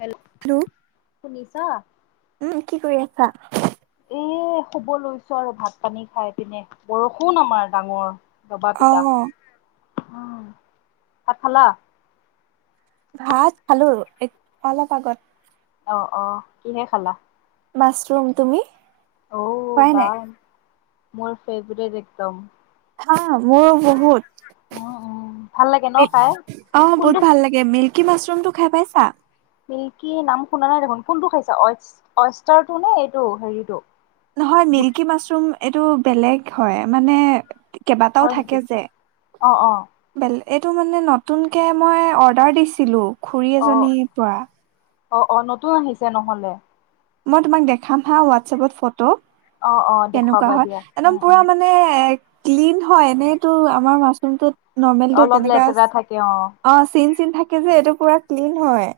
Hello, শুনিছ? উম কি কৰি আছা? এ শুব লৈছো আৰু ভাত পানী খাই পিনে বৰষুণ আমাৰ ডাঙৰ। ববা পিতা অ' অ ভাত খালা? ভাত খালো, এক অলপ আগত। অ অ কিহে খালা। মাছৰুম, তুমি? ঔ খোৱাই বা নাই মোৰ ফেভৰেট একদম। হা মোৰও বহুত। উম উম ভাল লাগে ন পেই, খাই? অ কোনটো বহুত ভাল লাগে মিল্কী মাছৰুমটো খাই পাইছা? কি? নাম শুনা নাই দেখোন কোনটো খাইছা? অয়েচ অয়েছটাৰ নে এইটো হেৰিটো? নহয় বুট মিল্কী মাছৰুম এইটো বেলেগ হয় মানে তি কেইবাটাও হয় নেকি? থাকে যে অ অ বেলে এইটো মানে নতুনকে মই অৰ্ডাৰ দিছিলোঁ। খুৰী অ এজনীৰ পৰা। অ অ নতুন আহিছে নহলে। মই তোমাক দেখাম হা হোৱাটছএপত ফটো। অ অ কেনেকুৱা দেখুৱাবা হয়। দিয়া একদম উম উম পুৰা মানে ক্লিন হয়, এনেইতোৰ আমাৰ মাছৰুমটোত নৰ্মেলটো অলপ তেনেকা আচ লেতেৰা থাকে অ চিন চিন থাকে যে এইটো পুৰা ক্লিন হয়।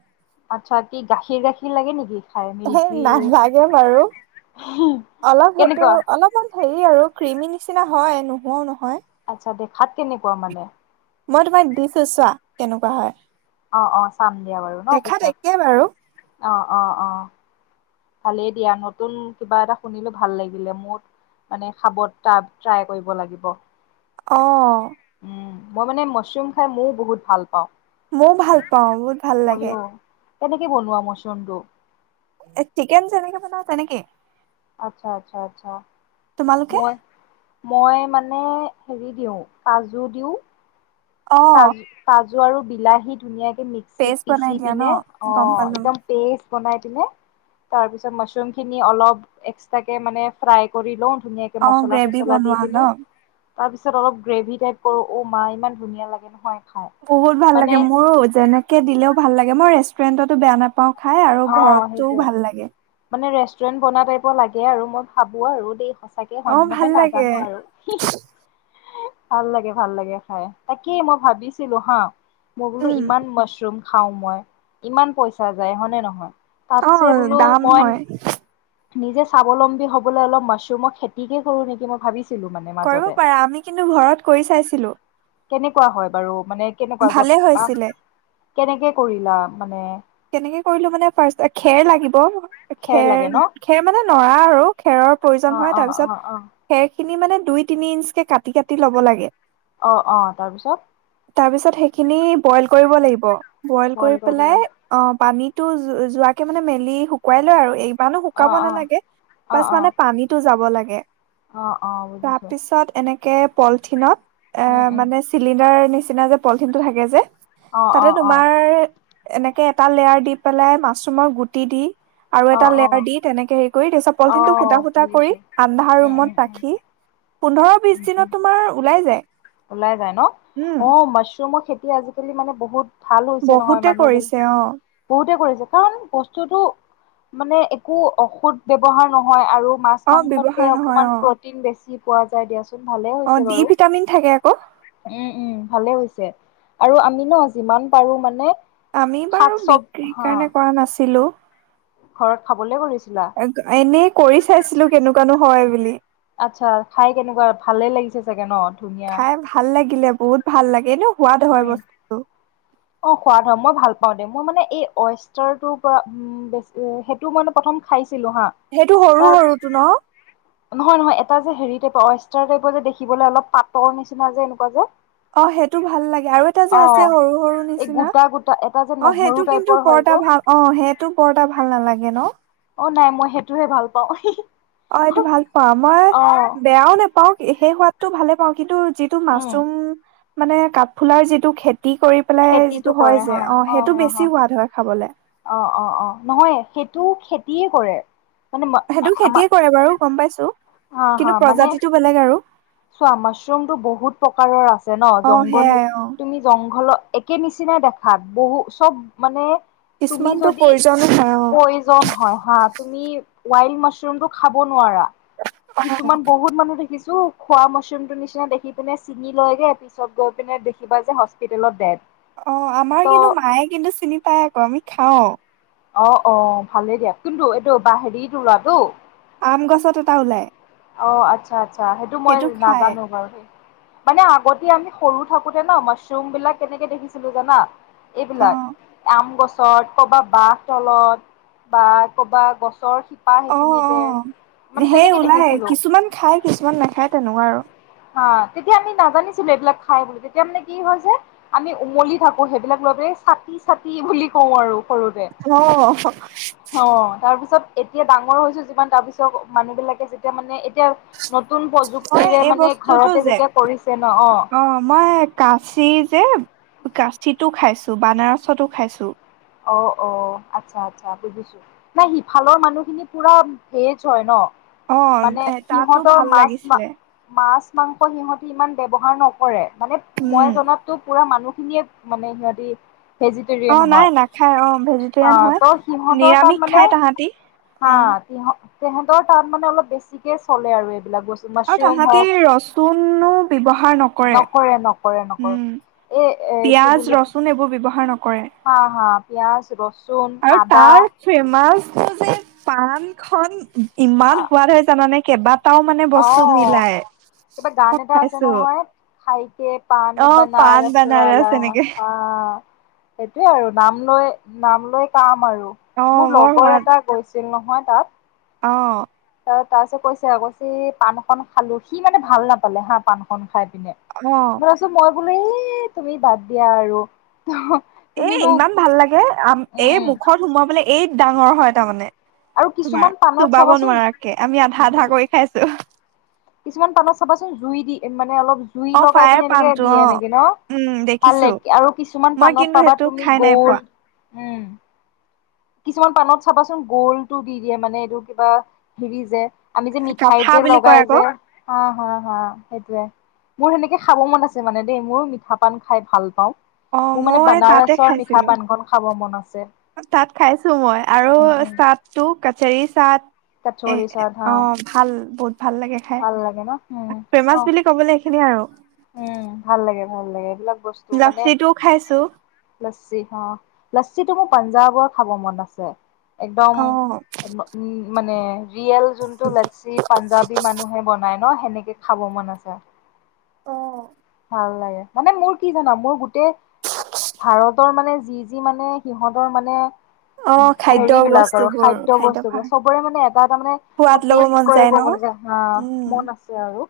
আচ্ছা কি গাখীৰ গাখীৰ লাগে নেকি? খাই হে মিল্কি নালাগে বাৰু, অলপ সেইটো কেনেকুৱা অলপমান হেৰি আৰু ক্ৰীমি নিচিনা হয় নোহোৱাও নহয়। আচ্ছা দেখাত কেনেকুৱা মানে? মই তোমাক দিছো চোৱা, কেনেকুৱা হয়। অ অ চাম দিয়া বাৰু ন দেখাত একে বাৰু পিছত অ অ অ। ভালেই দিয়া নতুন কিবা এটা শুনিলো ভাল লাগিলে মোৰ মানে খাব ট্ৰাই কৰিব লাগিব। অ। উম মই মানে মাছৰুম খাই মও বহুত ভাল পাওঁ। মৌ ভাল পাওঁ বহুত ভাল লাগে। ময়ো কেনেকে বনোৱা মছৰুমটো। চিকেন যেনেকে বনাও তেনেকে। আচ্ছা আচ্ছা আচ্ছা। তোমালোকে। মই মই মানে হেৰি দিওঁ কাজু দিওঁ। অ তাজ তাজ। জু আৰু বিলাহী ধুনীয়াকে। এই মিক্সিত পেষ্ট বনাই পিচি দিয়া ন পিনে অ গম পালো একদম পেষ্ট বনাই দিলে তাৰ পিছত মাচৰুম খিনি অলপ এক্সতাকে মানে ফ্ৰাই কৰি লও। অ গ্ৰেভি বনোৱা ন। তাৰ পিছত অলপ গ্ৰেভি টাইপ কৰো অ মা ইমান ধুনীয়া লাগে। নহয়। খাই বহুত ভাল মানে লাগে মোৰো যেনেকে দিলেও ভাল লাগে। মই ৰেষ্টুৰেণ্টতো বেয়া নাপাওঁ। খাই আৰু ঘৰতও ভাল লাগে। টুৰেণ্ট বনা টাইপৰ লাগে আৰু ভাবো আৰু দেই। চাগে অ হয়নে ভাল নহয় লাগে নাজানো আৰু হিহি ভাল লাগে ভাল লাগে খাই তাকেই মই ভাবিছিলো হা। মই বোলো উম ইমান মাছৰুম। খাও মই ইমান পইচা যায় হয়নে নহয়। হয়। অ দাম হয়। নিজে স্বাৱলম্বী হবলৈ অলপ মাছৰুমৰ খেতিকে কৰো নেকি মই ভাবিছো। কৰিব পাৰা আমি কিন্তু ঘৰত কৰি চাইছিলো। কেনেকোৱা হয় বাৰু। মানে কেনেকোৱা ভালে যত কাম হৈছিলে, কেনেকে কৰিলা। মানে কেনেকে কৰিলো মানে ফাৰ্ষ্ট টাইম খেৰ লাগিব। লাগে খেৰ ন খেৰ মানে নৰা আৰু খেৰৰ অ প্ৰয়োজন হয় অ তাৰপিছত, অ অ খেৰ খিনি মানে দুই তিনি ইঞ্চ কে কাটি কাটি ল'ব লাগে অ অ তাৰপিছত তাৰপিছত সেইখিনি বইল কৰিব লাগিব। বইল কৰি পেলাই অ পানীতো যোৱাকে মানে মেলি শুকুৱাই লয় আৰু এই মানুহ অ শুকাব অ নালাগে, অ বাছ অ মানে পানীটো যাব যাব লাগে। অ অ বুজিছো। কে পলিথিনত অ উম উম মানে চিলিণ্ডাৰ নিচ নিচিনা যে পলিথিনটো থাকে যে অ অ তাতে অ তোমাৰ এনেকে তাকে এটা লেয়াৰ দি পেলাই মাছৰুমৰ গুটি দি আৰু অ এটা অ লেয়াৰ দি তেনেকে হেৰি কৰি তাৰপিছত অ পলথিনটো ফুটা ফুটা কৰি বুজিছো আন্ধাৰ উম ৰুমত উম উম ৰাখি পোন্ধৰ বিশ উম উম দিনত তোমাৰ ওলাই যায়। ওলাই যায় ন, উম অ মাছৰুমৰ খেতি তি আজিকালি মানে বহুত ভাল হৈছে নহয় বহুতে মানুহবিল, কৰিছে অ বহুতে কৰিছে। কাৰণ বস্তুটো, মানে একো ঔষুধ ব্যয়ৱহাৰ নহয় আৰু মাছ অ মাংসতে ব্যৱহাৰ নহয় অকমান অ প্ৰটিন বেছি পোৱা যায় দিয়া চোন অ, ডি ভিটামিন থাকে আকৌ উম উম। উম ভালে হৈছে, আৰু আমি ন যিমান পাৰো মানে আমি শাক বাৰু চব বিক্ৰীৰ হা কাৰণে কৰা নাছিলো। ঘৰত খাবলে কৰিছোঁ এনেই কৰি চাইছিলো কেনেকুৱানো হয় বুলি? আচ্ছা, খাই কেনেকুৱা ভালে লাগিছে চাগে ন ধুনীয়া থাকিলে বহুত ভাল লাগে এনেও সোৱাদ হয় উম বস্তুটো অ সোৱাদ হয় মই ভাল পাও দে মই মানে এই ৱষ্টাৰৰ পৰা উে সেইটো মানে প্ৰথম খাইছো সেইটো সৰু সৰুটো ন নহয় নহয় এটা যে হেৰি টাইপৰ অৱষ্টাৰ টাইপৰ যে দেখিবলৈ অলপ পাটৰ নিচিনা যে এনেকুৱা যে। অ সেইটো ভাল লাগে আৰু এটা যে অ আছে সৰু সৰু এই নিচিনা গোটা গোটা এটা যে অ নহৰু সেইটো টাইপৰ কিন্তু হয় যে বৰ্তা ভাল, অ সেইটো বৰ্তা ভাল নালাগে ন? অ নাই মই সেইটোহে ভাল পাওঁ। অ এইটো ভাল পোৱা মই অ বেয়াও নেপাও সেই হোৱাত। তো ভালে পাওঁ কিন্তু। যিহেতু উম মাছৰুম। মানে কাঠফুলাৰ যিটো খেতি খেতি কৰি পেলাই খেতিটো যিটো কৰে হয় যে, হা অ সেইটো বেছি সোৱাদ হয় খাবলৈ। অ অ অ নহয় সেইটো খেতিয়ে কৰে। মানে সেইটো আমাৰ খেতিয়ে কৰে বাৰু গম পাইছো। হা হা কিন্তু মানে প্ৰজাতিটো বেলেগ আৰু চোৱা মাছৰুমতটো বহুত প্ৰকাৰৰ আছে ন অ জংঘলী সেয়াই অ তুমি জংঘলত একে নিচিনাই দেখাত বহু চব মানে তুমি কিছুমানতো যদি প্ৰয়োজনো হয় অ প্ৰয়োজন হয় হাত। তুমি ৱাইল্ড মাছৰুম টো খাব নোৱাৰা। অ কিছুমান বহুত মানুহ থ কিছু খোৱা মছৰুমটো নিচিনা দেখি পিনে চিঙি লৈগে পিছত গৈ পিনে দেখিবা যে হস্পিতেলত দে অ আমাৰ কিন্তু মায়ে কিন্তু চিনি পায় আকৌ আমি। খাওঁ। অ অ ভালেই দিয়া কিন্তু এইটো ব হেৰি তৰাটো? আম গছত এটা ওলাই। অঁ আচ্ছা আচছা সেইটো মই নাজানো বাৰু সেই মানে আগতে আমি সৰু থাকোতে ন মাছৰুম বিলাক কেনেকে দেখিছিলো জানা এইবিলাক অ আম গছ পছত ক'বা বাঁহ তলত বা ক'বা গছ ৰ শিপা অ অ সেইখিনিতে মানে সেই তেনেকে ওলাই দেখিছ কিছুমান খাই কিছুমান নাখায় তেনেকুৱা আৰু। অ তেতিয়া আমি নাজানিছিলো এইবিলাক খাই বুলি তেতিয়া মানে কি হয় যে আমি উমলি থাকো সেইবিলাক লৈ পেলাই চতি চতি বুলি কওঁ আৰু সৰুতে হাল অহ অ তাৰ পিছত এতিয়া ডাঙৰ হৈছো যিমান তাৰপিছত মানুহ বিলাকে যেতিয়া মানে এতিয়া। নতুন প্ৰযুক্তিৰে মানে ন টো টো ঘৰতে যে যেতিয়া কৰিছে অ মই কাচি যে কাচিতো খাইছো বানাৰসতো খাইছোঁ অ অ আচ্ছা আচ্ছা বুজিছো নাই সিফালৰ মানুহখিনি পুৰা ভেজ হয় ন অ মানে এ তাতো সিহঁতৰ ভাল মাছ মা লাগিছিলে মাছ মাংস সিহঁতি ইমান ব্যৱহাৰ নকৰে। মানে উম মই জনাতো পুৰা মানুহ খিনিয়ে মানে সিহঁতি ভেজিটেৰিয়ান হয় খাই অ ভেজিটেৰিয়ান অ', হয় ত' সিহঁতৰ তাত নিৰামিষ মানে খাই তাহাঁতি হা অ তিহ তেহেঁতৰ তাত মানে অলপ বেছিকে চলে আৰু এইবিলাক বস্তু আৰু মাছৰুম তাহাঁতি হওক ৰচুনো বিবহাৰ নকৰে নকৰে নকৰে উম পিয়াজ ৰচুন এইবোৰ বিৱহাৰ নকৰে হ হ পিয়াজ ৰচুন, আৰু আদা তাৰ ফেমাচ টোযে পাণ খন ইমান সোৱাদ হয় জানানে কেবা অ কিবা গান মই এটা আছে খাইছো নহয় খাইকে পান অ পাণ বানাৰাস বানাৰস ৱালা এনেকে সেইটোয়ে আৰু নাম লৈ নাম কৈ কাম আৰু অ মোৰ বৰ লগৰ সোৱাদ এটা গৈছে যেগ নহয় তাত অ তাৰ পিছত কৈছে আকৌ চি পাণ এখন খালো সি মানে ভাল নাপালে হা পাণ খন খাই ম অ মই কৈছোঁ মই বোলে এ তুমি বাদ দিয়া আৰু এ তুমিনো ইমান ভাল লাগে আম এ উম মুখত সোমোৱাবলে এই ডাঙৰ হয় তাৰমানে আৰু কিছুমান তোমাৰ পাণত চুবাব চাবাচোন নোৱাৰাকে আমি আধা আধা কৰি খাইছো। কিছুমান পানত চাবাচোন জুই দি মানে অলপ জুই অ লগাই ফায়াৰ পিনে এনেকে পাণটো দিয়ে অ এনেকে ন উম ভাল ল দেখিছো আৰু কিছুমান মই পাণত কিন্তু পাবা সেইটো তুমি খাই নাই গ'ল। পোৱা কিছুমান পাণত চাবাচোন গ'লটো দি দিয়ে। মানে এইটো কিবা হেৰি যে- আমি যে, মিঠাইত কাঠা যে, বুলি কয় লগাই আকৌ যে অঁ- অঁ, অঁ সেইটোয়ে। মোৰ সেনেকৈ খাব মন আছে মানে দেই। মই মিঠা পান খাই ভাল পাওঁ। অ মোৰ মানে মই বানাৰসৰ মিঠা পাণ খন খাব মন- আছে। তা'ত খাইছো মই। আৰু উম উম তা'ত তো- কৌচৰি- চাত- কচৰি এ' চাট হা অঁ ভাল বহুত- ভাল লাগে খাই। ভাল লাগে ন উম অ ফ্ৰেমাচ বুলি কবলৈ এইখিনিয়ে আৰু। উম' ভাল লাগে, ভাল লাগে। এইবিলাক- বস্তু মানে লাচিটোও খাইছো লাচ্ছী অঁ। লাচ্ছিটো মোক- পাঞ্জাৱৰ খাব মন আছে। একদম অ উম' মানে- ৰিয়েল যোনটো লাচ্ছী পাঞ্জাৱী মানুহে বনাই। ন' সেনেকৈ খাব মন আছে। ভাল লাগে। মানে মোৰ কি' জানা মোৰ গোটেই ভাৰতৰ মানে যি, যি মানে, সিহঁতৰ মানে- অ খাদ্য হেৰি বিলাক আৰু বস্তুবোৰ খাদ্য বস্তু বিলাক। খাদ্যভাৰ চবৰে মানে এটা, এটা মানে মোৰ সোৱাদ লব টেষ্ট মন যায় কৰিব ন মানে, উম মন আছে আৰু।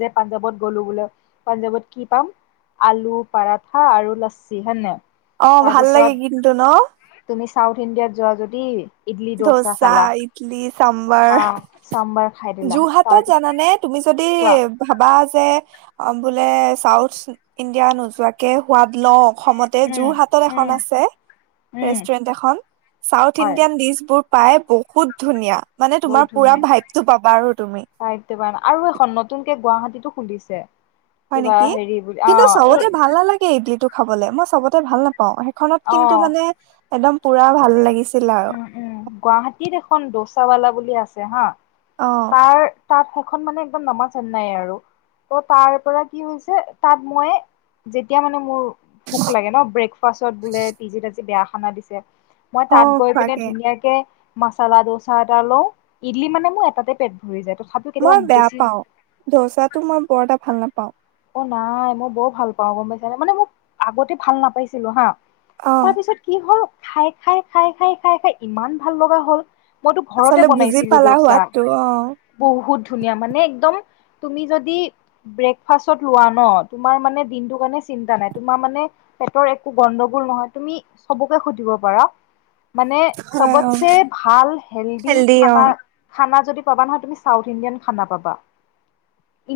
যে পাঞ্জাৱত গ'লো বোলে। পাঞ্জাৱত কি' পাম আলু পৰঠা আৰু লাচ্ছী হয় নাই। অ ভাল লাগে কিন্তু ন তাৰপিছত তুমি চাউথ ইণ্ডিয়াত যোৱা যদি- [unintelligible] দোচা ডৌচা, খালা ইটলি, চাম্বাৰ। হা চাম্বাৰ খাই দিলা যোৰহাটত তাৰ জানানে তুমি যদি কোৱা ভাবা- যে' বোলে চাউথ ইণ্ডিয়া নোযোৱাকে সোৱাদ লওঁ। অসমতে এ উম যোৰহাটত এখন উম আছে। উম ৰেষ্টুৰেণ্ট এখন, চাউথ হয় ইণ্ডিয়ানৰ- বোৰ পাই বহুত ধুনীয়া। মানে তোমাৰ বহুত পুৰা ধুনীয়া ভাইপটো পাবা আৰু তুমি। গুৱাহাটী তো খুলিছে। হয় কিবা নেকি। হেৰি বুলি অ কিন্তু এই চবতে ভাল নালাগে ইডলিটো- খাবলে। মই চবতে ভাল নাপওঁ। সেইখনত অ কিন্তু মানে- একদম পুৰা ভাল- আৰু উম, উম। গুৱাহাটীত এখন ডৌচাৱালা বুলি- আছে হাঁ। অ তাৰ তাত সেইখন মানে একদম নামাজ চেন্নাই আৰু ত তাৰ পৰা কি হৈছে তাত মই যেতিয়া মানে মোৰ ভুক লাগে ন ব্ৰেকফাষ্টত বোলে পিজিত আজি বেয়া খানা দিছে। মই অ তাত পিনে খোৱাকে ধুনীয়াকে মাচালা দচা এটা লও ইডলি মানে মোৰ এটাতে পেট ভৰি যায় ত মই বেয়া পাওঁ, ধৌচাটো মই বৰ এটা ভাল নাপাওঁ। অহ, নাই মই বৰ ভাল পাওঁ গম পাইছে মানে মোক আগতে ভাল নাপাইছিলো হা। অ তাৰপিছত কি হ'ল খাই-খাই-খাই-খাই-খাই খাই ইমান ভাল লগা হল। মইতো ঘৰতে আচলতে বুজি বনাইছিলো পালা ডোচা, সোৱাদটো অ বহুত ধুনীয়া মানে একদম তুমি যদি ব্ৰেক ফাচত লোৱা ন তোমাৰ মানে দিনটো কাৰণে চিন্তা নাই। তোমাৰ মানে পেটৰ একো গণ্ডগোল নহয় তুমি চবকে সুধিব পাৰা। মানে হয় অ চবতছে ভাল হেলডি হেল্ডি অ খানা-খানা পাবা নহ তুমি চাউথ ইণ্ডিয়ান খানা পাবা।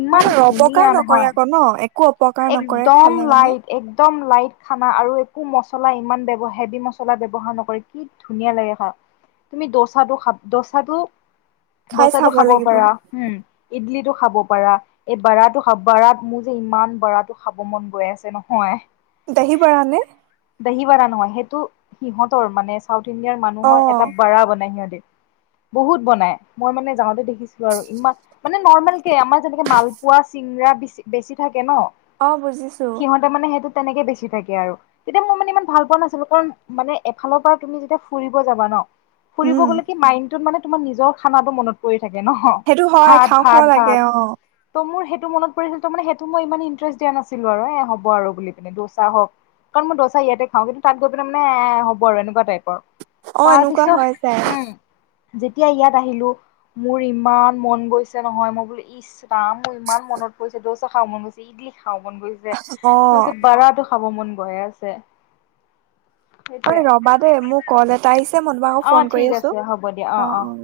ইমান ধুনীয়া নহয়। কৰে আকৌ ন একো অপকাৰ নকৰে একদম খালে মানে। লাইট একদম লাইট খানা আৰু একো মচলা ইমান ব্যৱ হেভি মচলা ব্যৱহাৰ নকৰে কি ধুনীয়া লাগে খাই। তুমি দচাটো খাব দচাটো খাই দচাটো চাব খাব লাগিব পাৰা, হুম। ইডলিটো খাব পাৰা, এই বাৰাটো বাৰাত মোৰ যে ইমান বাৰটো খাব মন গৈ আছে নহয়। দাহি বাৰা নে? ম সেইটো সিহঁতৰ মানে চাউত ইণ্ডিয়াৰ মানুহৰ অ এটা বাৰা বনাই সিহঁতি বহুত বনাই মই মানে যাওঁতে দেখিছিলো আৰু ইমান মানে নৰ্মেল কে আমাৰ যেনেকে মালপোৱা চিংৰা বেছি থাকে ন? অহ বুজিছোঁ। সিহঁতে মানে সেইটো তেনেকে বেছি থাকে আৰু। তেতিয়া মই মানে ইমান ভাল পোৱা নাছিলো কাৰণ মানে এফালৰ পৰা তুমি যেতিয়া ফুৰিব যাবা ন? ফুৰিব উম গ'লে কি মাইডটোত মানে তোমাৰ নিজৰ খানাটো মনত পৰি নহ। সেইটো হয় খাওঁ খাওঁ লাগে ভাত-ভাত-ভাত অ ত মোৰ সেই মনত পৰিছিল ত মানে সেইটো মই ইমান ইন্টাৰেষ্ট দিয়া নাছিলো আৰু এ হ'ব আৰু বুলি পিনে দচা হওক কাৰণই দোচা ইয়াতে খাওঁ কিন্তু তাত গৈ পি মানে এ হব আৰু এনেকুৱা টাইপৰ। অহ এনেকুৱা তাৰপিছত হয় যাই। উম যেতিয়া ইয়াত আহিলো মোৰ ইমান মন গৈছে নহয় মই বোলো ইছ ৰাম মোৰ ইমান মনত পৰিছে ডোচা খাব মন গৈছে ইডলি খাব মন গৈছে। ৰে অ তাপিছত বাৰা টো খাব মন গয়ে আছে। ঐ সেইটোৱে ৰবা দে মোৰ কল এটা আহিছে। মই তোমাক আকৌ অ ফোন ঠিক কৰি আছো। আছে হ'ব দিয়া অ অ অ-অ।